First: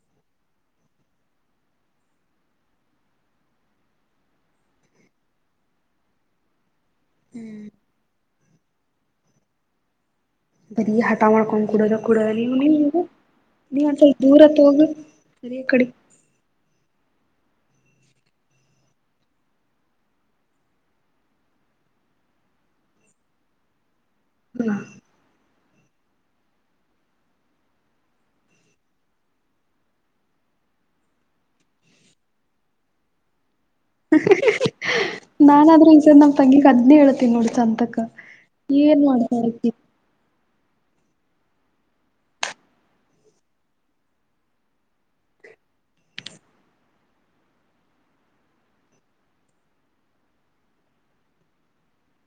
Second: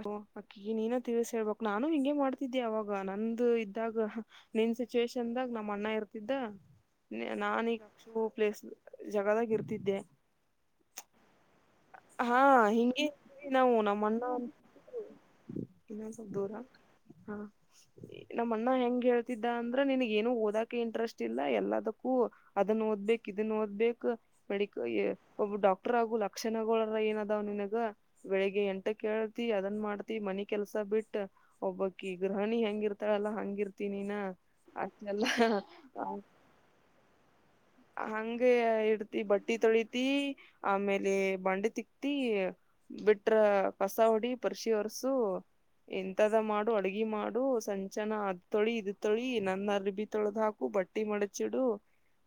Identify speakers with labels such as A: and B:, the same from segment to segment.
A: ಅ ಅಕ್ಕಿ ನೀನ ತಿಳಸ ಹೇಳ್ಬಕ್ ನಾನು ಹಿಂಗಗೆ ಮಾಡ್ತಿದ್ದಿ ಅವಾಗ ನಂದು ಇದ್ದಾಗ ನಿನ್ ಸಿಚುವೇೇಶನ್ದಾಗ ನಮ್ಮ್ ಅಣ್ಣ ಇರ್ತಿದ್ದ ನಾನೀಗಷ್ಟು ಪ್ಲೇಸ್ ಜಗದಾಗ ಇರ್ತಿದ್ದೆ
B: ಬರೀ ಹಟಾ ಮಾಡ್ಕೊಂಡ ಕುಡದ ಕುಡದ
A: ಹಾ
B: ನೀವು ನೀ ನೀವ
A: ಹಿಂಗೆ ನಾವು ನಮ್ಮ
B: ಒಂದಸಲ್
A: ಅಣ್ಣ
B: ದೂರತ್ ಹೋಗಿ ಸರಿಯ ಕಡೆ
A: ಇನ್ನೊಂದ್ ದೂರ ಹಾ ನಮ್ಮ ಅಣ್ಣ ಹೆಂಗ ಹೇಳ್ತಿದ್ದ ಅಂದ್ರ ನನ್ಗ ಏನು ಓದಕ ಇಂಟ್ರೆಸ್ಟ್ ಇಲ್ಲ ಎಲ್ಲದಕ್ಕೂ ಅದನ್ ಓದ್ಬೇಕಕ್ ಇದನ್ನ ಓದ್ಬೇಕಕ್
B: ಹ
A: ಮೆಡಿಕಲ್ ಒಬ್ಬ ಡಾಕ್ಟರ್ ಆಗುಲ ಕ್ಷಣಗಳರ ಏನ ಅದಾವ್ ನಿನಗ ಬೆಳಿಗ್ಗೆ ಎಂಟ ಕೇಳ್ತಿ ಅದನ್ ಮಾಡ್ತಿ ಮನಿ ಕೆಲ್ಸ ಬಿಟ್ಟ ಒಬ್ಬಕಿ ಗ್ರಹಣಿ ಹೆಂಗಿರ್ತಾಳಲ್ಲಾ ಹಂಗಿರ್ತನಿನ ಅಲ್ಲ
B: ತಂಗಿ ಅದ್ನೆೇ ಹೇಳಳ್ತಿ ನೋಡ್ಸ ಅಂತ
A: ಹಂಗ ಇಡ್ತಿ ಬಟ್ಟಿ ತೊಳತಿ ಆಮೇಲೆ ಬಂಡೆ ತಿಕ್ತಿ ಬಿಟ್ರ ಕಸ ಹೊಡಿ ಪರ್ಶಿ ವರ್ಸು ಎಂತದ ಮಾಡು ಅಡ್ಗಿ ಮಾಡು ಸಂಚನ ಅದ್ ತೊಳಿ ಇದ ತೊಳಿ ನನ್ನ ಅರ್ ಬಿಿ ತೊಳೆ ಹಾಕು ಬಟ್ ಕಟ್ಟಿ ಮಡಚಿಡು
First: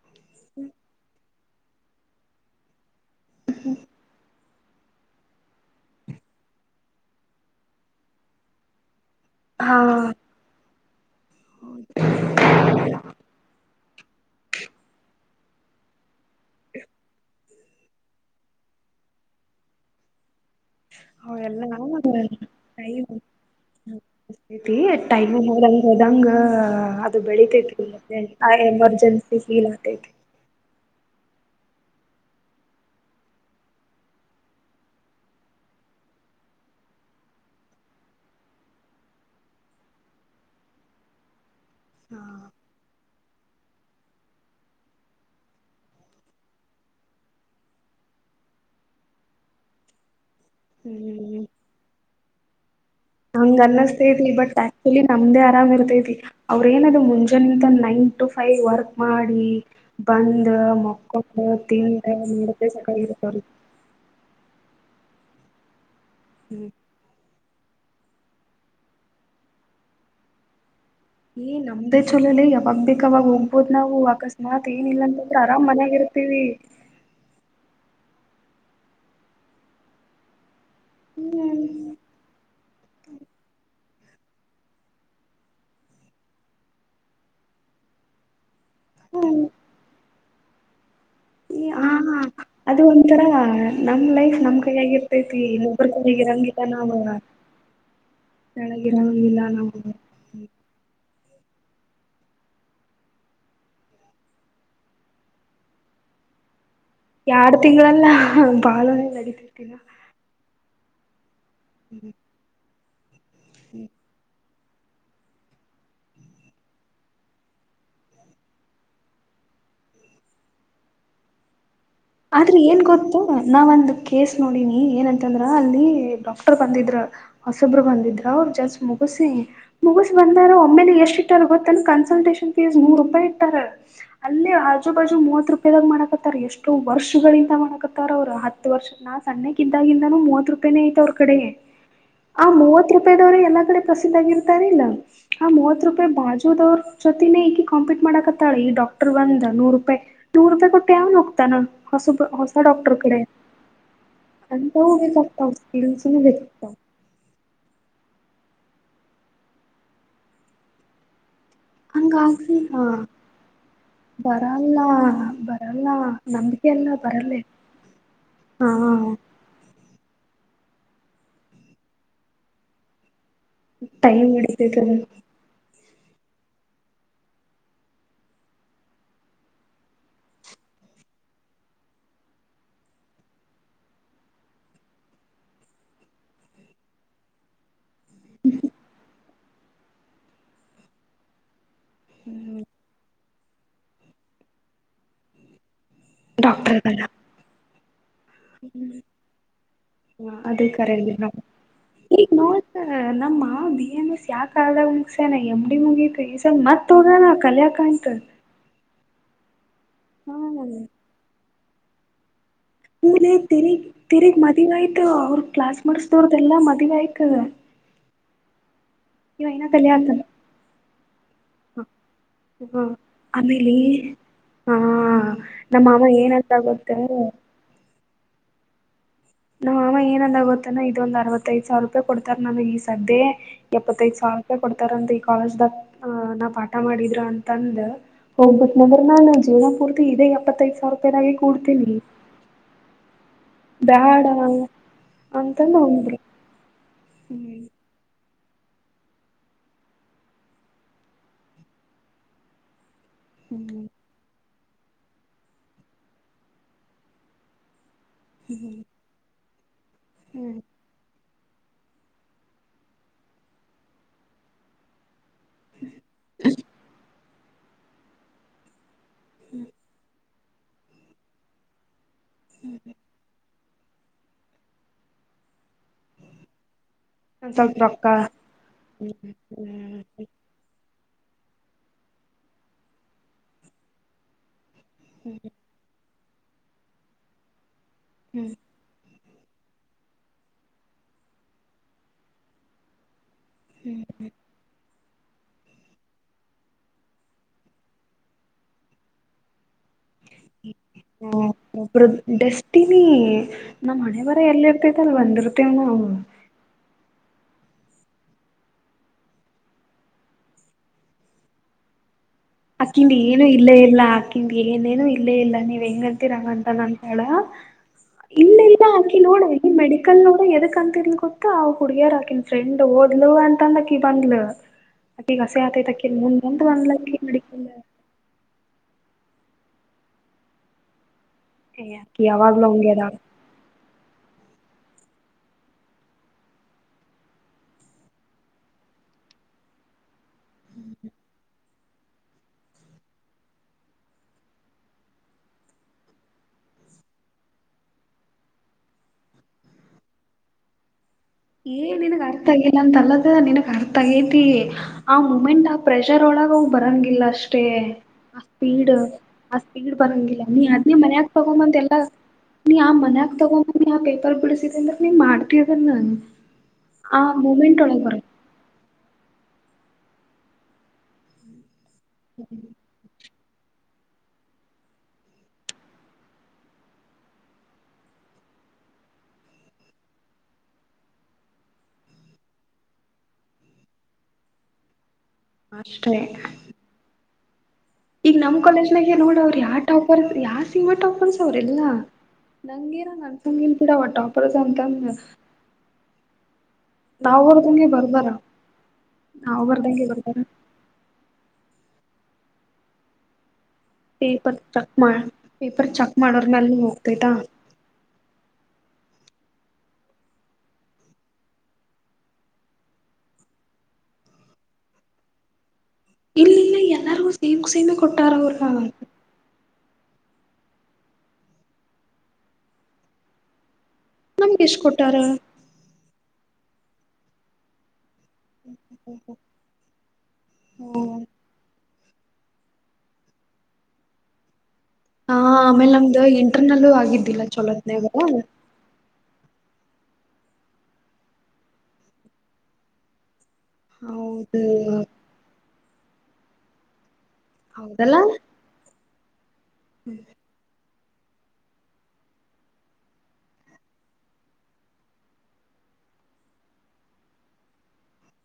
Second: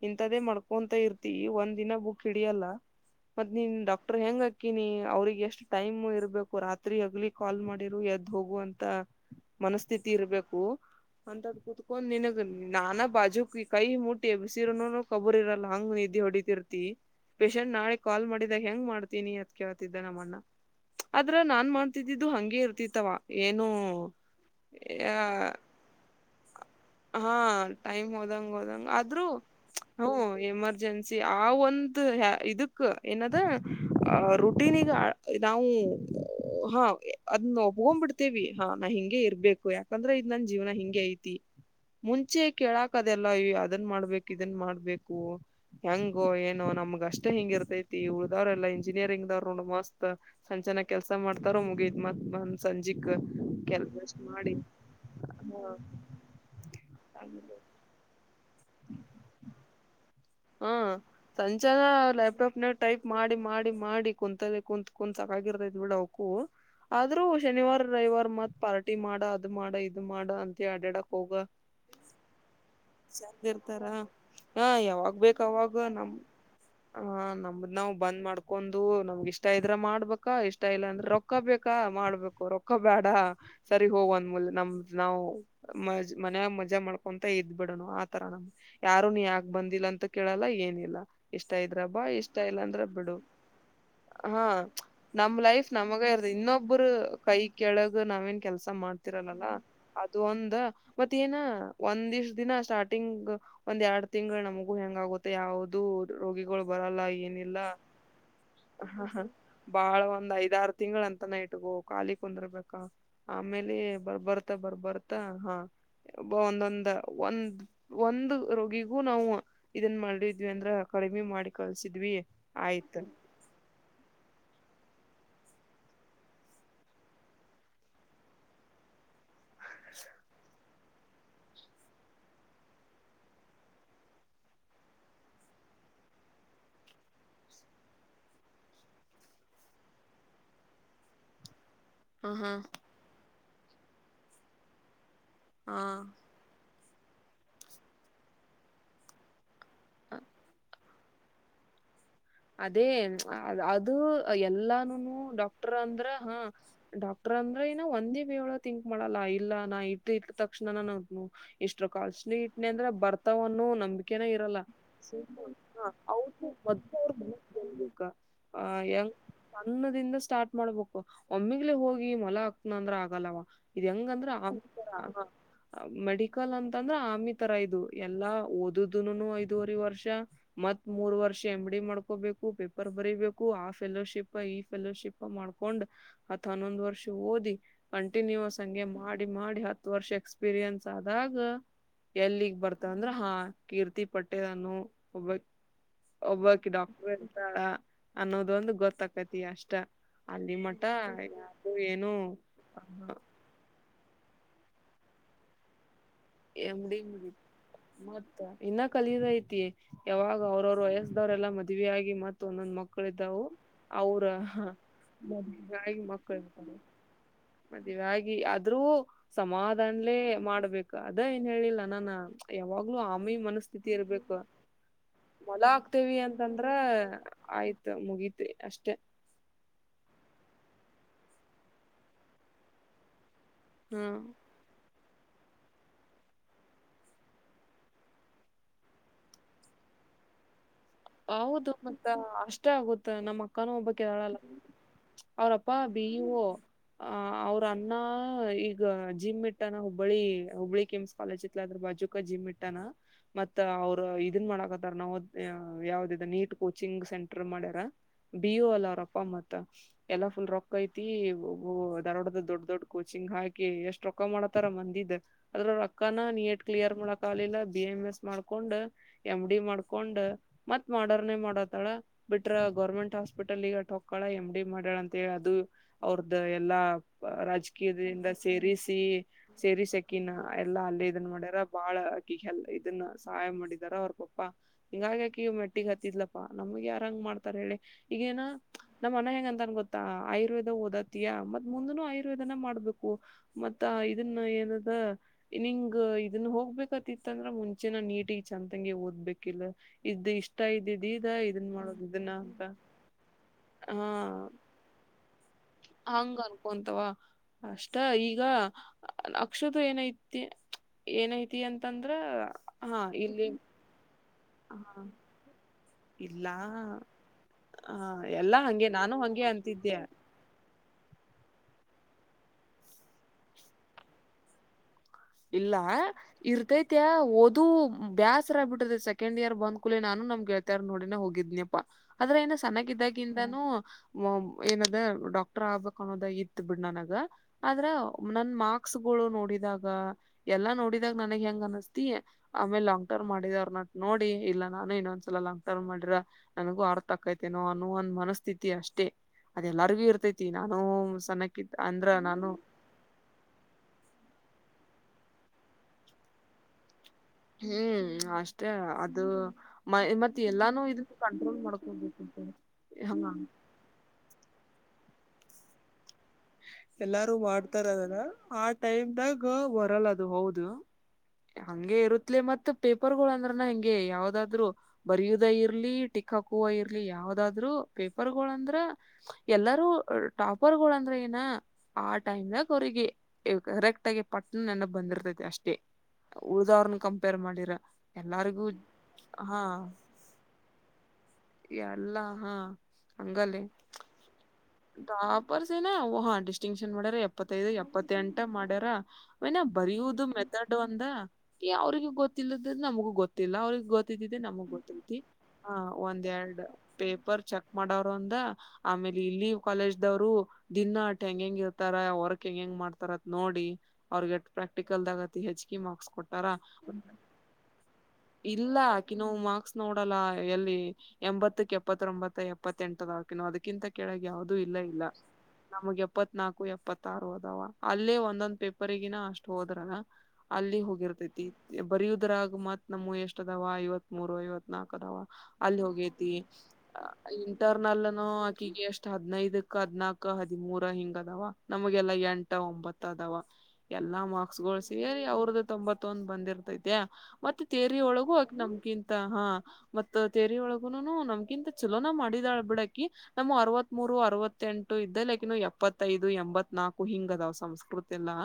A: ಇಂತದೇ ಮಾಡ್ಕೊಂತ ಇರ್ತಿ ಒಂದ್ ದಿನ ಬುಕ್ ಹಿಡಿಯಲ್ಲ ಮತ್ ನೀನ್ ಡಾಕ್ಟರ್ ಹೆಂಗತಿ ಹಾಕಿನಿ ಅವ್ರಗ್ ಎಷ್ಟ್ ಟೈಮ್ ಇರ್ಬೇಕು ರಾತ್ರಿ ಆಗ್ಲಿ ಕಾಲ್ ಮಾಡಿರು ಎದ ಹೋಗು ಅಂತ
B: ಹಾ
A: ಮನಸ್ಥಿತಿ ಇರ್ಬೇಕು ಅಂತದ ಕುೂತ್ಕೊಂಡ್ ನಿನಗ್ ನಾನಾ ಬಾಜು ಕೈ ಮುಟ್ಟಿಿಸಿೀರುನು ಕಬುರ್ ಇರಲ್ಲ ಹಂಗ್ ನಿದ್ದಿ ಹೊಡತಿರ್ತಿ ಪೇಶೆಂಟ್ ನಾಳೆ ಕಾಲ್ ಮಾಡಿದಾಗ ಹೆಂಗ್ ಮಾಡ್ತೀನಿ ಅತ್ ಕೇಳ್ತಿದ್ದ ನಮ್ಮ ಅಣ್ಣ ಆದ್ರ
B: ಅವೆಲ್ಲ
A: ನಾನ್ ಮಾಡ್ತಿದ್ದಿದ್ದು ಹಂಗಗೆ ಇರ್ತಿತ್ತವ ಏನು ಆ
B: ಇದಾಂಗ
A: ಹಾ ಟೈಮ್ ಹೋದಂಗಗೆ ಹೋದಂಗ ಆದ್ರುೂ
B: ಎಮರ್ಜೆನ್ಸಿ ಫೀಲ್
A: ಹ
B: ಆಗ್ತೈತಿ
A: ಎಮರ್ಜೆನ್ಸಿ ಆ ಒಂದು ಇದಕ್ ಏನದ ರುಟೀನ್ಗ ನಾವು ಹಾ ಅದನ್ನ ಒಬ್ಕೊಂಡ್ಬಿಡ್ತೇವಿ ಹಾ ನಾ ಹಿಂಗಗೆ ಇರ್ಬೇಕು ಯಾಕ ಅಂದ್ರೆ ಇದ್ ನನ್ ಜೀವನ ಹಿಂಗೆ ಐತಿ ಮುಂಚೆ ಕೇಳಾಕ್ದೆಲ್ಲ ಇ ಅದನ್ ಮಾಡ್ಬೇಕು ಇದನ್ ಮಾಡ್ಬೇಕು ಹೆಂಗೋ ಏನೋ ನಮ್ಗ ಅಷ್ಟ ಹಿಂಗ ಇರ್ತೈತಿ ಉಳ್ದವ್ರ ಎಲ್ಲಾ ಇಂಜಿನಿಯರಿಂಗ ದವ್ರು ಮಸ್ತ್ [unintelligible] ಸಂ ಚೆನ ಕೆಲ್ಸ
B: ಹ್ಮ್
A: ಮಾಡ್ತಾರೋ ಮುಗಿದ್ ಮತ್ ಮಂದ್ ಸಂಜಿಕ್ [unintelligible]
B: ಹಂಗ್
A: ಕೆಲ್
B: ಅನ್ನಿಸ್ತೇತಿ
A: ಮಾಡಿ
B: ಬಟ್ ಆಕ್ಚುಲಿ ನಮ್ದೇ ಆರಾಮ ಇರ್ತೈತಿ [unintelligible] ಅವ್ರ ಏನದ ಮುಂಜಾನಂತ ನೈನ್ ಟು ಫೈವ್ ವರ್ಕ್ ಮಾಡಿ [unintelligible] ಪಂದ
A: ಹಾ
B: ಮೊಕ್ಕಳ
A: ಸಂಜಾನ
B: ತಿಂಡ ಮಡತೆ ಸಕರೆ ಇರುತವ್ರ [unintelligible]
A: ಡಿ ಮಾಡಿ ಕುಂತ ಕುತ್ ಕುಸಕ ಆಗರ್ದ ಇದ್ ಬಿಡೋಕ್ಕು
B: ಹ್ಮ್
A: [unintelligible] ಆದ್ರೂ ಶನಿವಾರ ರವಿವಾರ ಮತ್ ಪಾರ್ಟಿ ಮಾಡ ಅದ ಮಾಡ ಇದು ಮಾಡಾ ಅಂತ ಅಡ್ಯಾಡ [unintelligible]
B: ಈ ನಮ್ದೇ ಚಛಲೋಲಿ ಯಾವಾಗ ಬೇಕಕ್ ಅವಾವಾಗ
A: ಚಂದ
B: ಹೋಗ್ಬೋದು
A: ಇರ್ತಾರ
B: ನಾವು
A: ಹ
B: ಅಕಸ್ಮಾತ್ ಏನ ಇಲ್ಲ
A: ಯಾವಾಗ
B: ಅಂದ್ರ
A: ಬೇಕ್
B: [unintelligible] ಆರಾಮ್
A: ಅವಾಗ
B: ಮನ್ಯಾಗ
A: ನಮ್
B: ಇರ್ತೀವಿ
A: ಹ ನಮ್ದ್ ನಾವ್ ಬಂದ್ ಮಾಡ್ಕೊಂಡು ನಮ್ಗ ಇಷ್ಟ ಇದ್ರ ಮಾಡ್ಬಾ ಇಷ್ಟ ಇಲ್ಲ ಅಂದ್ರ ರೊಕ್ಕ
B: ಹ್ಮ್
A: ಬೇಕಾ ಮಾಡ್ಬೇಕು ರೊಕ್ಕ ಬೇಡ ಸರಿ ಹೋಗಂದ್ ಮೂಲ್ ನಮ್ದ್ ನಾವವು ಮಜ್ ಮನ್ಯಾಗ ಮಜಾ ಮಾಡ್ಕೊಂತ ಇದದ್ ಬಿಿಡೋನು ಆತರ ನಮ್ ಯಾರು ನೀ ಯಾಕ
B: ಹ್ಮ್
A: ಬಂದಿಲ್ಲ ಅಂತ ಕೇಳಲ್ಲ ಏನಿಲ್ಲ ಇಷ್ಟ ಇದ್ರ
B: ಆ
A: ಬಾ ಇಷ್ಟ ಇಲ್ಲ
B: ಅದು
A: ಅಂದ್ರ ಬಿಡು
B: ಒಂಥರ ನಮ್ ಲೈಫ್
A: ಹಾ
B: ನಮ್
A: ನಮ್
B: ಕೈಯಾಗಿರ್ತೈತಿ
A: ಲೈಫ್
B: ಇನ್ನೊಬ್ರ
A: ನಮಗ ಇರ್ದ
B: ಕೈಯಾಗಿರಂಗಿಲ್ಲ
A: ಇನ್ನೊಬ್ಬರು
B: ನಾವ್
A: ಕೈ ಕೆಳಗ ನಾವೇನ್ ಕೆಲ್ಸ
B: ತೆಳಗಿರಂಗಿಲ್ಲ
A: ಮಾಡ್ತಿರಲ್ಲಾ
B: ನಾವು
A: ಒಂದ ಮತ್ತ ಏನ ಒಂದಿಷ್ಟ ದಿನ ಸ್ಟಾರ್ಟಿಂಗ್ ಒಂದ್ ಎರಡ್ ತಿಂಗಳು ನಮಕ್ [unintelligible] ಹೆಂಗಗುತ್ತೆ ಯಾವುದು ರೋಗಿಗಳು ಬರಲ್ಲ [unintelligible] ಏನಿಲ್ಲ
B: ಎರಡ್ ತಿಂಗಳಲ್ಲ ಬಾಳ
A: ಹ
B: ನಡೀತಿರ್ತಿವ
A: ಬಾಳ ಒಂದ್ ಐದಾರ [unintelligible] ತಿಂಗಳಂತ ನೈಟ್ಗೋ ಖಾಲಿಂದಿರ್ಬೇಕ ಆಮೇಲೆ ಬರ್ ಬರ್ [unintelligible] ಬರ್ ಬರ್ತಾ ಹಾ [unintelligible] ಒಬ್ಬ ಒಂದೊಂದ ಒಂದ್ ಒಂದ್ ರೋಗಿಗೂ ನಾವು [unintelligible] ಇದನ್ ಮಾಡಿದ್ವಿ ಅಂದ್ರ ಕಡಿಮೆ ಮಾಡಿ ಕಲ್ಸಿದ್ವಿ [unintelligible]
B: ಆದ್ರೆ ಏನ್ ಗೊತ್ತು [unintelligible] ನಾವ ಒಂದು ಕೇಸ್ ನೋಡಿನಿ ಏನಂತಂದ್ರೆ ಅಲ್ಲಿ ಡಾಕ್ಟರ್ ಬಂದಿದರು [unintelligible] ಹೊಸೊಬ್ರು ಬಂದಿದ್ರ ಅವರು ಜಸ್ಟ್ ಮುಗುಸಿ ಮುಗಸ ಬಂದಾರ [unintelligible] ಆಮೇಲೆ ಎಷ್ಟ ಇಾರ ಗೊತ್ತಂದ ಕನ್ಸಲ್ಟೇಷನ್ ಫೀಸ್ ನೂರು ರೂಪಾಯಿ ಇಟ್ಟಾರ [unintelligible] ಅಲ್ಲಿ ಆಜು ಬಾಜು ಮೂವತ್ ರೂಪಾಯದಾಗ ಮಾಡಕತ್ತಾರ ಎಷ್ಟು [unintelligible] ವರ್ಷಗಳಿಂದ ಮಾಡಕತ್ತಾರ ಅವರು ಹತ್ತು ವರ್ಷ [unintelligible] ನಾನ್ ಸಣ್ಣಗ ಇದ್ದಾಗಿಲ್ಲಾನು ಮೂವತ್ ರೂಪಾಯನ ಐತ ಅವ್ರ ಕಡೆ [unintelligible]
A: ಹ
B: ಆ
A: ಹಾ
B: ಮೂವತ್ ರೂಪಾಯ ದವ್ರ ಎಲ್ಲಾ ಕಡೆ ಪ್ರಸಿದ್ಧ ಆಗಿರ್ತಾರಿಲ್ಲಾ ಆ ಮೂವತ್ ರೂಪಾಯಿ
A: ಹಾ
B: ಬಾಜ [unintelligible] ಅವ್ರ ಜೊತನೇ ಈಕಿ ಕಾಂಪೀಟ್ ಮಾಡಕತ್ತಾಳೆ ಈ ಡಕ್ರ್ ಬಂದ ನೂರು ರೂಪಾಯಿ ನೂರು ರೂಪಾಯಿ ಕೊಟ್ಟ ಅವ್ರ್ ತಾನ
A: ಅದೇ ಅದು
B: ಅಂತವು
A: ಎಲ್ಲಾನುನು
B: ಬೇಕಾಗ್ತಾವ
A: ಡಾಕ್ಟರ್ ಅಂದ್ರ
B: ಸ್ಕಿಲ್ಸ್ನು
A: ಹ
B: ಬೇಕಾಗ್ತಾವ
A: ಡಾಕ್ಟರ್ ಅಂದ್ರೆ ಇನ ಒಂದೇ ಬೇೇಳಳ ತಿಂಕ್ ಮಾಡಲ್ಲ ಇಲ್ಲ ನಾ ಇಟ್ಟ ಇಟ್ಟ ತಕ್ಷಣನ ನೋ ಇಷ್ಟು ಕಾಿಸ್ಲಿ
B: ಹಂಗಾಗಿ
A: ಇಟ್ಟನ
B: ಹಾ
A: ಅಂದ್ರೆ ಬರ್ತಾವ ಅನ್ನೋ ನಂಬಿಕೆನ ಇರಲ್ಲ
B: ಬರಲ್ಲ ಬರಲ್ಲ
A: ಹಂಗ
B: ನಂಬಿಕೆ ಎಲ್ಲ ಬರಲ್ಲೇ ಹಾ
A: ಸನ್ನದಿಂದ ಸ್ಟಾರ್ಟ್ ಮಾಡ್ಬೇಕು ಒಮ್ಮಿಗ್ಲೇ ಹೋಗಿ ಮೊಲ ಹಾಕ್ತನ ಅಂದ್ರ ಆಗಲ್ಲವ ಇ
B: ಟೈಮ್
A: ಹೆಂಗಂದ್ರೆ
B: ಹಿಡಿತೈತದ
A: ಆ ಮೆಡಿಕಲ್ ಅಂತ ಅಂದ್ರ ಆಮಿ ತರ ಇದು ಎಲ್ಲಾ ಓದುದುನುನು ಐದೂುವರೆ ವರ್ಷ ಮತ್ತ ಮೂರು ವರ್ಷ ಎಮ ಡಿ ಮಾಡ್ಕೋಬೇಕು ಪೇಪರ್ ಬರೀಬೇಕು ಆ ಫೆಲೋಶಿಪ್ ಈ ಫೆಲೋಶಿಪ್ ಮಾಡ್ಕೊಂಡ್ ಆತ್ ಹನ್ನೊಂದ್ ವರ್ಷ ಓದಿ ಕಂಟಿನ್ಯೂಯಸ್ ಹಗೆ ಮಾಡಿ ಮಾಡಿ ಹತ್ತು ವರ್ಷ ಎಕ್ಸ್ಪೀರಿಯನ್ಸ್ ಆದಾಗ ಎಲ್ಲಿಗ್ ಬರ್ತವಂದ್ರ ಹಾ ಕೀರ್ತಿ ಪಟ್ಟ್ಯನ್ನು ಒಬ್ಬ ಒಬ್ಬಕ್
B: ಡಾಕ್ಟರ್ದಲ್ಲ
A: ತಾಳ ಅನ್ನೋದ ಒಂದು ಗೊತ್ತಕತಿ ಅಷ್ಟ
B: ಹಾ
A: ಅಲ್ಲಿ
B: ಅದ
A: ಮಠ
B: ಕರ
A: ಯಾರು ಏನು
B: ಈಗ ನೋಡ್ತ ನಮ್ಮ ಮಾ ಬಿನ ಯಕ ಕಾಲಲ್ದಾಗ ಮುಗಸ್ಯಾನ ಎಂಬಡಿ ಮುಗಿತತು ಈ ಸ
A: ಎಮ್
B: ಮತ್
A: ಡಿ
B: ಹೋಗಣ ಕಲ್ಯಾಕಾಯಂತ
A: ಮತ್ತ ಇನ್ನ ಕಲೀದ ಐತಿ ಯಾವಾಗ
B: ಹ್ಮ
A: ಅವ್ರವರು ವಯಸ್ಸ್ದವ್ರಲ್ಲಾ ಮದ್ೆಯ ಆಾಗಿ ಮತ್ತತ್ ಒಂದೊಂದ್ ಮಕ್ಳ ಮಕ್ಕಳ
B: ಕೂಡ್ಲೆ
A: ಇದ್ದವು
B: ತಿರಿಗ್
A: ಅವ್ರ
B: ತಿರಿಗ್ ಮದಿವಿ
A: ಮಗಾಗಿ ಮಕ್ಕಳುರ್ತಾವ
B: ಬಾಯಕ
A: ಮದುವಾಗಿ ಆದ್ರೂ
B: ಇನ
A: ಸಮಾಧಾನಲ್ಲೇ
B: ಕಲ್ಯಾತನ
A: ಮಾಡ್ಬೇಕು ಅದ ಏನ್ ಹೇಳಿಲ್ಲ ನಾನ
B: ಹ್ಮ
A: ಯಾವಾಗ್ಲೂ ಆಮಿ
B: ಆಮೇಲೆ
A: ಮನಸ್ಥಿತಿ ಇರ್ಬೇಕ
B: ಹಾ
A: ಮಲ
B: ನಮ್ಮ ಮಾವ
A: ಹಾಕ್ತೇವಿ
B: ಏನಂತ
A: ಅಂತಂದ್ರ
B: ಗೊತ್ತ
A: ಆಯ್ತು ಮುಗತ್ರಿ ಅಷ್ಟೇ
B: ನಾವ ಏನಂದ ಗೊತ್ತನ ಇದೊಂದ ಅರವತ್ತೈದ ಸಾವಿರ ರೂಪಾಯಿ ಕೊಡ್ತಾರ ನನಗೆ ಈ ಸದೆ
A: ಹ್ಮ
B: ಎಪ್ಪತ್ತೈದು ಸಾವಿರ ಕೊಡ್ತಾರಂತ ಈ ಕಾಲೇಜ್ಾಗ ನಾ ಪಾಠ ಮಾಡಿದ್ರ ಅಂತಂದ ಹೋಗ್ಬಟ್ ನಂದ್ರ ನು ಜೀವನ ಪೂರ್ತಿ ಇ ಇದದೆ ಎಪ್ಪತ್ತೈದು ಸಾವಿರ ರೂಪಾಯದಾಗಾಗಿ ಕೊಡ್ತೀನಿ
A: ಅಷ್ಟೇ ಆಗುತ್ತ ನಮ್ಮ ಅಕ್ಕನೂ ಒಬ್ಬಕ್ದಳಲ್ಲ
B: ಅಂತಂದ
A: ಅವ್ರಪ್ಪಾ ಬಿ
B: ಹೋಗಿದ್ರು
A: ಇ ಓ ಅ ಅವ್ರ
B: ಹ್ಮ್
A: ಅನ್ನ ಈಗ ಜಿಮ್ ಮಿಟ್ಟನ ಹುಬ್ಬಳಿ ಹುಬ್ಬಳಿ ಕೆಮಸ ಕಾಲೇಜಿತ್ಲ ಅ ಆದ್ರ ಬಜುಕ ಜಿಮ್ ಇಟ್ಟಾನ ಮತ್ತ
B: ಹ್ಮ್
A: ಅವರು ಇದನ್ ಮಾಡಕತ್ತಾರ ನಾವ ಯಾವ್ದ ನೀಟ್ ಕೋಚಿಂಗ್ ಸೆಂಟರ್ ಮಾಡ್ಯಾರ ಬೀವ ಎಲ್ಲರೊಪ್ಪ ಮತ್ತ ಎಲ್ಲಾ ಫುಲ್ ರೊಕ್ಕ ಐತಿ ದಧಾರ್ವಾಡದ ದೊಡ್ಡ ದೊಡ್ಡ ಕೋಚಿಂಗ್ ಹಾಕಿ ಎಷ್ಟ್ ರೊಕ್ಕಮಾಡತಾರ ಮಂದಿದ್ ರೆಕಾರ್ಡಿಂಗ್ ಕ್ಲಿಯರ್ ಮಾಡಕ್ಕಾಗ್ಲಿಲ್ಲ ಬಿಎಂಎಸ್ ಮಾಡ್ಕೊಂಡು ಎಂಡಿ ಮಾಡ್ಕೊಂಡು ಮತ್ ಮಾಡೋರ್ನೇ ಮಾಡತ್ತಾಳ ಬಿಟ್ರ ಗೌರ್ಮೆಂಟ್ ಹಾಸ್ಪಿಟಲ್ ಈಗ ಎಂಡಿ ಮಾಡಲ್ಲ ಅಂತ ಹೇಳಿ ಯಾವತ್ತೂ ಎಲ್ಲಾ
B: ಒಂದ್ ಸ್ವಲ್ಪ
A: ಯಾಕೆ
B: ರೊಕ್ಕ
A: ಎಲ್ಲ ಸೇರಿಸಿ ಸೇರಿಸಿ ಕಿನ್ನ ಎಲ್ಲಾ ಅಲ್ಲಿ ಇದನ್ ಮಾಡ್ಯಾರ ಬಾಳ್ಕಿಲ್ ಇದನ್ನ ಸಹಾಯ ಮಾಡಿದಾರ ಅವ್ರ ಪಪ್ಪ ಹಿಂಗ ಮೆಟ್ಟಿಗ್ ಹತ್ತಿದ್ಪ್ಪಾ ನಮ್ಗೆ ಯಾರಂಗ್ ಮಾಡ್ತಾರ ಹೇಳಿ ಈಗೇನ
B: ಹ್ಮ್
A: ನಮ್ಮನೆಗೆ ನಂತರ ಹೋಗ್ತಾ ಆಯುರ್ವೇದ ಓದ್ತೀನಿ ಮುಂದಿನ ಅಧ್ಯಾಯ ಮಾಡಬೇಕು ಮತ್ತ ಇದನ್ನ ಏನದ ನಿಂಗ ಇದನ್ ಹೋಗ್ಬೇಕತಿತ್ತ ಅಂದ್ರ ಮುಂಚೆನ ನೀಟಗ ಚಂತಂಗಗೆ ಓದ್ಬೇಕಿಲ್ಲ ಇದ್ದ ಇಷ್ಟ ಇದ್ದಿದ್ ಇದ ಇದನ್ ಮಾಡೋದು
B: ಒಬ್ಬರು
A: ಇದನ್ನ ಅಂತ
B: ಡೆಸ್ಟಿನೇ ನಮ್
A: ಹಾ
B: ಹಣೆಬರ ಎಲ್ಲಿರುತ್ತೋ ಬಂದರು
A: ಹಂಗ ಅನ್ಕೊಂತವಾ ಅಷ್ಟೇ ಈಗ ಅಕ್ಷತಾ ಏನೈತಿ ಏನೈತಿ ಅಂತಂದ್ರ ಹಾ
B: ಅಕ್ಕಿದು ಏನು
A: ಇಲ್ಲಿ
B: ಏನು ಇಲ್ಲ ಅಕ್ಕಿದು ಏನು
A: ಹ
B: ಇಲ್ಲ ಇಲ್ಲ ನೀವು ಹೆಂಗ್
A: ಇಲ್ಲ
B: ಅನ್ಕೊಂತೀರಾ
A: ಹ
B: ಇಲ್ಲ
A: ಎಲ್ಲಾ
B: ಇಲ್ಲ
A: ಹಂಗೆ ನಾನು
B: ಹಾಕಿನ ನೋಡು
A: ಹಂಗೆ ಅಂತಿದ್ದೆ
B: ಮೆಡಿಕಲ್ ನೋಡ ಎದಕ್ ಅಂತಿರ್ ಗೊಾ ಅವ ಹುಡುಗಿಯರ ಹಾಕನ್ ಫ್ರೆಂಡ್ ಓದ್ಲು ಅಂತ ಅಂದಕಿ ಬಂದ್ ಹಾಕಿದ್ದು ಆಸೆ ಆಗ್ತಾ ಇದೆ ಅಂದು ಮುಂದೆ ಮುಂದೆ ಬಂದು
A: ಇದು ಬ್ಯಾಸರ ಬಿಟ್ಟದೆ ಸೆಕೆಂಡ್ ಇಯರ್ ಬಂದಕೂಲೆೇ ನಾನು ನಮ್ಗೆಳ್ತಿಯರ್ ನೋಡನೆ ಹೋಗಿದ್ನ
B: ಏ ಆಕಿ
A: ಆದರೆ ಏನು
B: ಯಾವಾಗ್ಲೂ
A: ಸಣ್ಣ
B: ಹಂಗೆ ಅದಾಳ್.
A: ಕಿದ್ದಾಗಿಂದ ನಾನು ಏನದ ಡಾಕ್ಟರ್ ಆಗ್ಬೇಕಕ್ ಅನ್ನೋದ ಇತ್ ಬಿಡ್ ನನಗ ಆದರೆ ನನ್ನ ಮಾರ್ಕ್ಸ್ ಗಳು ನೋಡಿದಾಗ ಎಲ್ಲದು ನೋಡಿದಾಗ ಹೆಂಗ್ ಅನಿಸ್ತೈತಿ ಆಮೇಲೆ ಲಾಂಗ್ ಟರ್ನ್ ಮಾಡಿದರೆ ನೋಡಿ ನಾನು ಇನ್ನೊಂದ್ಸಲಿ ಲಾಂಗ್ ಟರ್ನ್ ಮಾಡಿದರೆ ನನಗೂ ಅರ್ತಕೈತೆೇನೋ ಅನ್ನೋ ಒಂದ ಮನಸ್ಥಿತಿ ಅಷ್ಟೇ ಅದು ಎಲ್ಲರಿಗೂ ಇಷ್ಟ ನಾನು ಸಣ್ಣಕಿ
B: ಏನ್ ನಿನಗ್ ಅರ್ಥ ಆಗ ಇಲ್ಲಂತ ಅಲ್ಲದ ನನ್ಗ್ ಅರ್ಥ ಆಗೈತಿ ಆ ಮೂಮೆಂಟ್ ಆ ಪ್ರೆಷರ್ ಒಳಗ ಬರಂಗಿಲ್ಲ ಅಷ್ಟ
A: ಹ್ಮ್ ಅಷ್ಟೇ ಅದು
B: ಆ
A: ಮ ಮತ್ತೆ
B: ಬರಾಂಗಿಲ್ಲ ನೀ
A: ಎಲ್ಲಾನು
B: ಅದ್ನೇ
A: ಇದ
B: ಮನ್ಯಾಗ್
A: ಕಂಟ್ರೋಲ್ ಮಾಡ್ಕೊಬೇಕ ಹ, [unintelligible]
B: ತಗೊಂಡ ಆ ಪೇಪರ್ ಬಿಡಸಿದ ಅಂದ್ರ ನೀಮಾಡ್ತರಲ್ಲ
A: ಎಲ್ಲರೂ ಮಾಡ್ತಾರಾ ಅದನ್ನು ಆ ಟೈಮ್ ಆಗೆ ಬರಲ್ಲ ಅದು ಹಂಗೆ ಇರುತ್ತಲ್ಲೆ ಮತ್ತೆ ಪೇಪರ್ ಗಳು ಅಂದ್ರನ ಹೆಂಗೆ ಯಾವದಾದ್ರು ಬರುದ ಇರ್ಲಿ ಟಿಕ್ಕಕುವ ಇರ್ಲಿ ಯಾವದಾದ್ರು ಪೇಪರ್ಗಳಗಳು ಅಂದ್ರ ಎಲ್ಲರೂ ಟಾಪ್ ಆಗಬೇಡ ಅಂದ್ರೆ ಆ ಟೈಮ್ಗ ಹೊರಗೆರೆಕ್ಟ್ ಆಗಿ ಪಟ್ ನೆನ ಬಂದಿರ್ತೈತಿ ಅಷ್ಟೆ,
B: ಅಷ್ಟೇ.
A: ಉದಾವ್ರನ್ನ ಕಂಪೇರ್ ಮಾಡಿರ
B: ಈಗ ನಮ್
A: ಎಲ್ಲಾರಿಗೂ
B: ಕಾಲೇಜ್ನಗ ನೋಡ ಅವರು
A: ಹಾ
B: ಯಾವ ಟಾಪರ್ ಯಾವ ಸೀಮಾ ಟಾಪರ್ಸ್ ಅವ್ರಲ್ಲಾ ನಂಗಿರ
A: ಅಂಗಲೆ
B: ಡೌಟು ಸಂಂತ [unintelligible]
A: ಾಪರ್ಸ್ ಏನ ಓಹಾ ಡಿಸ್ಟಿಂಕ್ಷನ್ ಮಾಡ್ಯಾರ
B: ನಾವ್
A: ಎಪ್ಪತ್ತೈದು
B: ಬರ್ದಂಗೆ
A: ಎಪ್ಪತ್ತ
B: ಬರ್ದಾರ
A: ಎಂಟ ಮಾಡ್ಯಾರ ಅವೇನ
B: ನಾವ್ ಬರ್ದಂಗೆ
A: ಬರಯುವುದು
B: ಬರ್ದಾರ.
A: ಮೆತಡ್ ಅಂದ ಅವ್ರಿಗೂ ಗೊತ್ತಿಲ್ಲದ ನಮಗೂ ಗೊತ್ತಿಲ್ಲ ಅವ್ರಿಗೆ ಗೊ ತ್ತಿದ್ದಿದ್ದು
B: ಪೇಪರ್
A: ನಮಗ್
B: ಚೆಕ್ ಮಾಡ
A: ಗೊತ್ತತಿ ಆ
B: ಪೇಪರ್ ಚೆಕ್
A: ಒಂದ್
B: ಮಾಡೋರ್
A: ಎರಡ್
B: ಮ್ಯಾಲ ಹೋಗ್ತೈತಾ
A: ಪೇಪರ್ ಚಕ್ ಮಾಡೋರು ಒಂದ ಆಮೇಲೆ ಇಲ್ಲಿವು ಕಾಲೇಜ ದವ್ರು ದಿನ ಆಟ ಹೆಂಗ ಹೆಂಗ ಇರ್ತಾರ ವರ್ಕ್ ಹೆಂಗ ಹೆಂಗ್ ಮಾಡ್ತಾರತ್ ನೋಡಿ ಅವರ್ಗಟ ಪ್ರಾಕ್ಟಿಕಲದಾಗಾತ ಹೆಚ್ಚಿ ಮಾರ್ಕ್ಸ್ [unintelligible] ಕೊಟ್ಟಾರಾ
B: ಇಲ್ಲಿಲ್ಲ ಎಲ್ಲಾರ್ಗೂ ಸೇಮ್ ಸೇಮೆ ಕೊಟ್ಟಾರ ಅವ್ರ
A: ಇಲ್ಲಾ ಅಕಿನು ಮಾರ್ಕ್ಸ್ ನೋಡಲ್ಲ ಎಲ್ಲಿ ಎಂಬತ್ತಕ್ಕೆ ಎಪ್ಪತ್ತರೋಂಬತ್ತು ಎಪ್ಪತ್ತ ಎಂಟ ಅದಾವ ಅಕಿನೋವು ಅದಕ್ಕಿಂತ ಕೆಳಗೆ ಯಾವದೂ
B: ನಮ್ಗೆ
A: ಇಲ್ಲ
B: ಎಷ್ಟ್
A: ಇಲ್ಲಾ
B: ಕೊಟ್ಟಾರ
A: [unintelligible] ನಮಗ್ ಎಪ್ಪತ್ ನಾಲ್ಕು ಎಪ್ಪತ್ತಾರು ಅದಾವ ಅಲ್ಲೇ ಒಂದೊಂದ್ ಪೇಪರಿಗಿನ ಅಷ್ಟು ಹೋದ್ರ ಅಲ್ಲಿ ಹೋಗಿರತೈತಿ ಬರಯುವುದ್ರಾಗ ಮತ್ತ ನಮುವು ಎಷ್ಟ ಅದಾವ ಐವತ್ತ್ ಮೂರು ಐವತ್ [unintelligible] ನಾಕಅದಾವ
B: ಹ
A: ಅಲ್ಲಿ
B: ಆಮೇಲೆ ನಮ್ದು
A: ಹೋಗೇತಿ
B: ಇಂಟರ್ನಲ್ಲೂ ಆಗಿದ್ದಿಲ್ಲ ಚೊಲೋತ್ನಾಗ
A: ಇಂಟರ್ನಲ್ನು ಆಕಿಗೆ ಎಷ್ಟ ಹದ್ನೈದಕ್ ಹದ್ನಾಕ್ ಹದಿಮೂರ ಹಿಂಗ ಅದಾವ ನಮ್ಗೆಲ್ಲಾ ಎಂಟ ಒಂಬತ್ತ ಅದಾವ ಎಲ್ಲಾ
B: ಹೌದು
A: ಮಾರ್ಕ್ಸ್ಗಳು ಸೇರಿ ಅವ್ರದು ತೊಂಬತ್ತೊಂದ ಬಂದಿರ್ತೈತೆ ಮತ್ತ ತೇರಿ
B: ಹೌದಲ್ಲ
A: ಒಳಗೂ ಆಕಿ ನಮ್ಗಿಂತ ಹಾ ಮತ್ತ ತೇರಿ ಒಳಗು ನು ನು ನಮ್ಗಿಂತ ಚಲೋನ ಮಾಡಿದಾಳ ಬಿಡಕಿ ನಮ್ ಅರವತ್ತು [unintelligible] ಮೂರು ಅರವತ್ತೆಂಟು ಇದ್ದಎಲ್ಲಾ ಎಪ್ಪತ್ತೈದು ಎಂಬತ್ ನಾಕು ಹಿಂಗ ಅದಾವ್ ಸಂಸ್ಕೃತ ಎಲ್ಲಾ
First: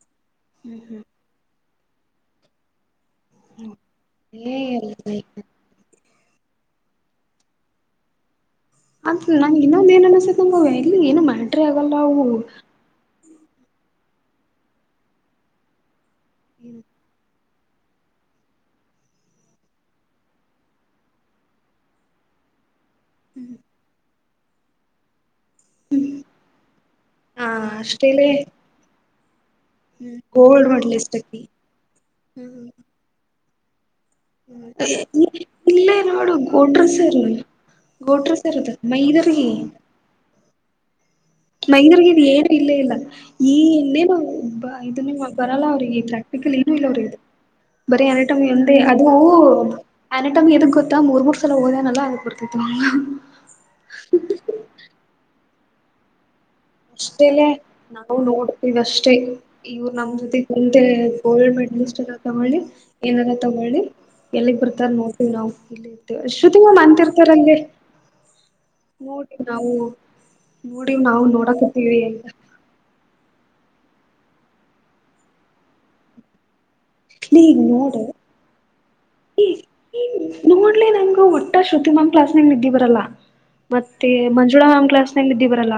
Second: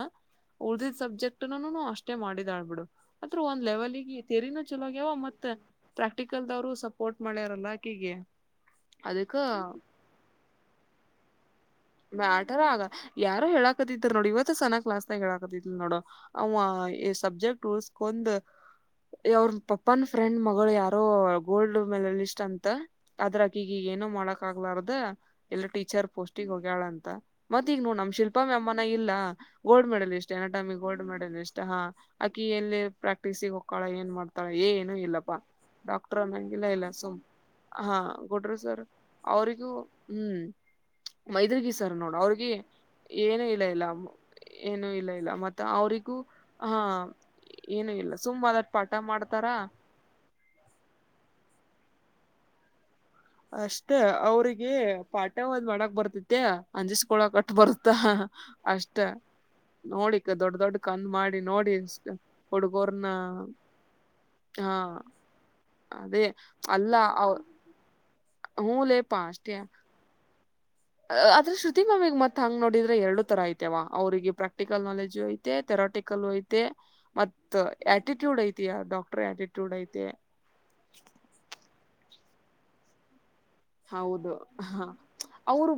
A: ಉಳದಿದ್ದ ಸಬ್ಜೆಕ್ಟ್ ನನು ಅಷ್ಟೇ ಮಾಡಿದಾಳ್ಬಿಡು. ಅದ್ರು ಒಂದ್ ಲೆವೆಲ್ಗೆ
B: ಏ
A: ತೆರಿನೂ ಚಲೋಗ್ಯಾವ ಮತ್ತೆ. ಪ್ರಾಕ್ಟಿಕಲ್ದವರು ಸಪೋರ್ಟ್ ಮಾಡ್ಯಾರಲ್ಲಕೀಗೆ
B: ಅಂತ ನಂಗ ಇನ್ನೊಂದ ಏನಲ್ಲ ಸತಂಗೋ ಇಲ್ಲಿ ಏನಮ್ಮ
A: ಮ್ಯಾಟರ್ ಆಗ ಯಾರೋ ಹೇಳಾಕತಿದ್ರ ನೋಡು ಇವತ್ತು ಸನ ಕ್ಲಾಸ್ನಾಗ ಹೇಳಾಕಟ್ಟಿದ್ಲಾನೊಡು. ಅವ ಈ ಸಬ್ಜೆಕ್ಟ್ ಉಳ್ಸ್ಕೊಂಡ್ ಅವ್ರ ಪಪ್ಪಾನ್ ಫ್ರೆಂಡ್ ಮಗಳು ಯಾರೋ ಗೋಲ್ಡ್ ಮೇಲೆಲಿಸ್ಟ್ ಅಂತ ಅದ್ರಾ ಅಕಿಗಿಗೇನು ಮಾಡಕ್ ಆಗ್ಲಾರ್ದ ಎಲ್ಲ ಟೀಚರ್ ಪೋಸ್ಟಗ ಹೋಗ್ಯಳ ಅಂತ
B: ಹ
A: ಮತ್ತ ಈಗ ನೋಡ ನಮ್ಮ
B: ಅಷ್ಟೇಲೆ
A: ಶಿಲ್ಪ ಮೆಮಾನ ಇಲ್ಲಾ. ಗೋಲ್ಡ್ ಮೆಡಲ್ ಷ್ಟ ಎನಟೈಮಿಗೆ ಗೋಲ್ಡ್
B: ಮೆಡಲಿಸ್ಟ್
A: ಮೆಡಲ್
B: ಅಕಿ
A: ಷ್ಟ ಹಾ ಆಕಿ ಎಲ್ಲಿ ಪ್ರಾಕ್ಟೀಸಿಗೆಗೋಕ್ಕಾಳ ಏನ್ ಮಾಡ್ತಾರೆ. ಅ ಇಗ ಇನ್ನು ಇಲ್ಲ ಪಾ.
B: ಇಲ್ಲೇ
A: ಡಾಕ್ಟರ್
B: ನೋಡು
A: ಅನ್ನಂಗಿಲ್ಲ
B: ಗೋಟ್ರ
A: ಇಲ್ಲ ಸುಮ್
B: ಸರ್
A: ಹಾ
B: ಗೋಟ್ರ
A: ಗೊಡ್ರಿ
B: ಅದ
A: ಸರ್ ಅವರಿಗೂ ಹು.
B: ಮೈಂದೂರ್ಗ ಇದ ಏನು ಇಲ್ಲೇ ಇಲ್ಲ
A: ಏನು
B: ಈ
A: ಇಲ್ಲ ಇಲ್ಲ
B: ಇನ್ನೇನು
A: ಏನು ಇಲ್ಲ
B: ಇದನ್ನೇ
A: ಇಲ್ಲ ಮತ್ತ
B: ಬರಲ್ಲ ಅವ್ರಿಗೆ
A: ಅವ್ರಿಗೂ
B: ಇದ್ರಾಗ. ಬೇಕಲ್ಲಿ ಏನು
A: ಹಾ
B: ಇಲ್ಲ ಅವ್ರಗ ಇದು
A: ಏನು
B: ಬರೀ
A: ಇಲ್ಲ ಸುಮ್
B: ಆರಟಮ
A: ಅದಟ್
B: ಒಂದೇ
A: ಪಾಠ
B: ಅದುವು.
A: ಮಾಡ್ತಾರ
B: ಅನ ಟಮ್ ಎದು ಗೊತ್ತಾ ಮೂರು ಮೂರು ಸಲ ಓದ ನಲ್ಲ ಅದು ಬರ್ತೇತಿ
A: ಅಷ್ಟ ಅವ್ರಿಗೆ ಪಾಠ ಒಂದ್ ಮಾಡಕ್ ಬರ್ತತಿತ್ಯಾ
B: ಅಷ್ಟೇಲೆ
A: ಅಂಜಿಸಕೊಳಾಕಟ್ಟ ಬರುತ್ತ
B: ನಾವು ನೋಡ್ತೀವಿ
A: ಅಷ್ಟ
B: ಅಷ್ಟೇ ಇವ್ರು ನಮ್
A: ನೋಡಿಗ
B: ಜೊತೆ
A: ದೊಡ್ಡ ದೊಡ್ಡ
B: ಕುಂತೆ
A: ಕಂದ್ ಮಾಡಿ
B: ಗೋಲ್ಡ್
A: ನೋಡಿ
B: ಮೆಡಲಿಸ್ಟ್
A: ಅಷ್ಟ
B: ಎಲ್ಲ ತಗೊಳ್ಳಿ ಏನಾರ ತಗೊಳ್ಳಿ ಎಲ್ಲಿಗ್
A: ಹಾ
B: ಬರ್ತಾರ ನೋಡ್ತವಿ ನಾವು ಇಲ್ಲಿ ಇರ್ತೇವಿ
A: ಅದೇ
B: ಅಷ್ಟ ತಿವು ಅಂತ ಇರ್ತಾರಲ್ಲಿ
A: ಹೂಲೆಪ್ಪ ಅಷ್ಟೇ.
B: ನೋಡಿ ನಾವು ನೋಡಕ
A: ತಿನ್ನಅವಿಗೆ ಮತ್ತ ಹಂಗ್ ನೋಡಿದ್ರ ಎರಡು ತರ ಐತವ ಅವ್ರಿಗೆ ಪ್ರಾಕ್ಟಿಕಲ್ ನಾಲೆಜು ಐತೆ ಥೆರಾಟಿಕಲ್ ಐತೆ
B: ಲೇ
A: ಮತ್ತ
B: ಈಗ ನೋಡು
A: ಆಟಿಟ್ಯೂಡ್ ಐತಿಯಾ ಡಾಕ್ಟರ್ ಆಟಿಟ್ಯೂಡ್ ಐತೆ
B: ನೋಡ್ಲಿ ನಂಗು ಊಟ್ಟ ಶ್ರುತಿಮಾಮ್ ಕ್ಲಾಸ್ ನ್ಯಾಗ ನಿದ್ದಿ ಬರಲ್ಲ ಮತ್ತೆ ಮಂಜುಳಾ ಮ್ಯಾಮ್ ಕ್ಲಾಸ್ ನ್ಯಾಗ ನಿದ್ದಿ ಬರಲ್ಲ.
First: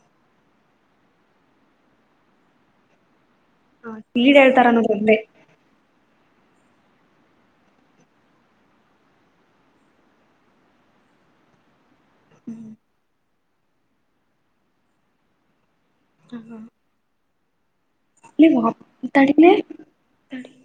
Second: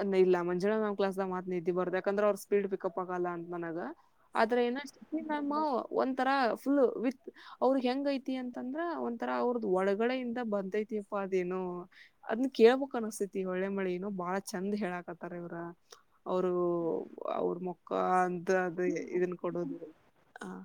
A: ಅ ಇಲ್ಲ ಮಂಜಳಾ ಮ್ಯಾಮ್ ಕ್ಲಾಸ್ನ್ಯಾಗ್ ಮಾತ ನಿದ್ದ ಬರದ ಯಾಕಂದ್ರೆ ಅವ್ರ- ಸ್ಪೀಡ್ ಪಿಕಪ್ ಆಗಲ್ಲ ಅಂತ ನನಗ
B: ಸ್ಪೀಡ್
A: ಆದ್ರ
B: ಹೇಳ್ತಾರ ಅನ್ನೋದ್ರದ್ದೇ.
A: ಏನಷ್ಟ ನ ಒಂರ ಫುಲ್ ವಿತ್ ಅವರ್ ಹೆಂಗ ಐತಿ ಅಂತಂದ್ರ ಒಂಥರ ಅವುರುದ ಒಳಗಡೆಯಿಂದ ಬಂದೈತಿ ಪಾ ಅದೇನು ಅದ್ನ್ ಕೇಳ್ಬಕ್ ಅನಸ್ತೇತಿ ಒಳ್ಳೆ ಮಳಿಏನ್ ಬಾಳ ಚಂದ್ ಹೇಳಾಕತ್ತಾರ ಇವ್ರ [unintelligible] ಅವರು ಅವ್ರ ಮುಕ್ಕ ಅಂತ ಅ ಇದನ್
B: ತಡಿಲೆ
A: ಕೊಡದ ಹ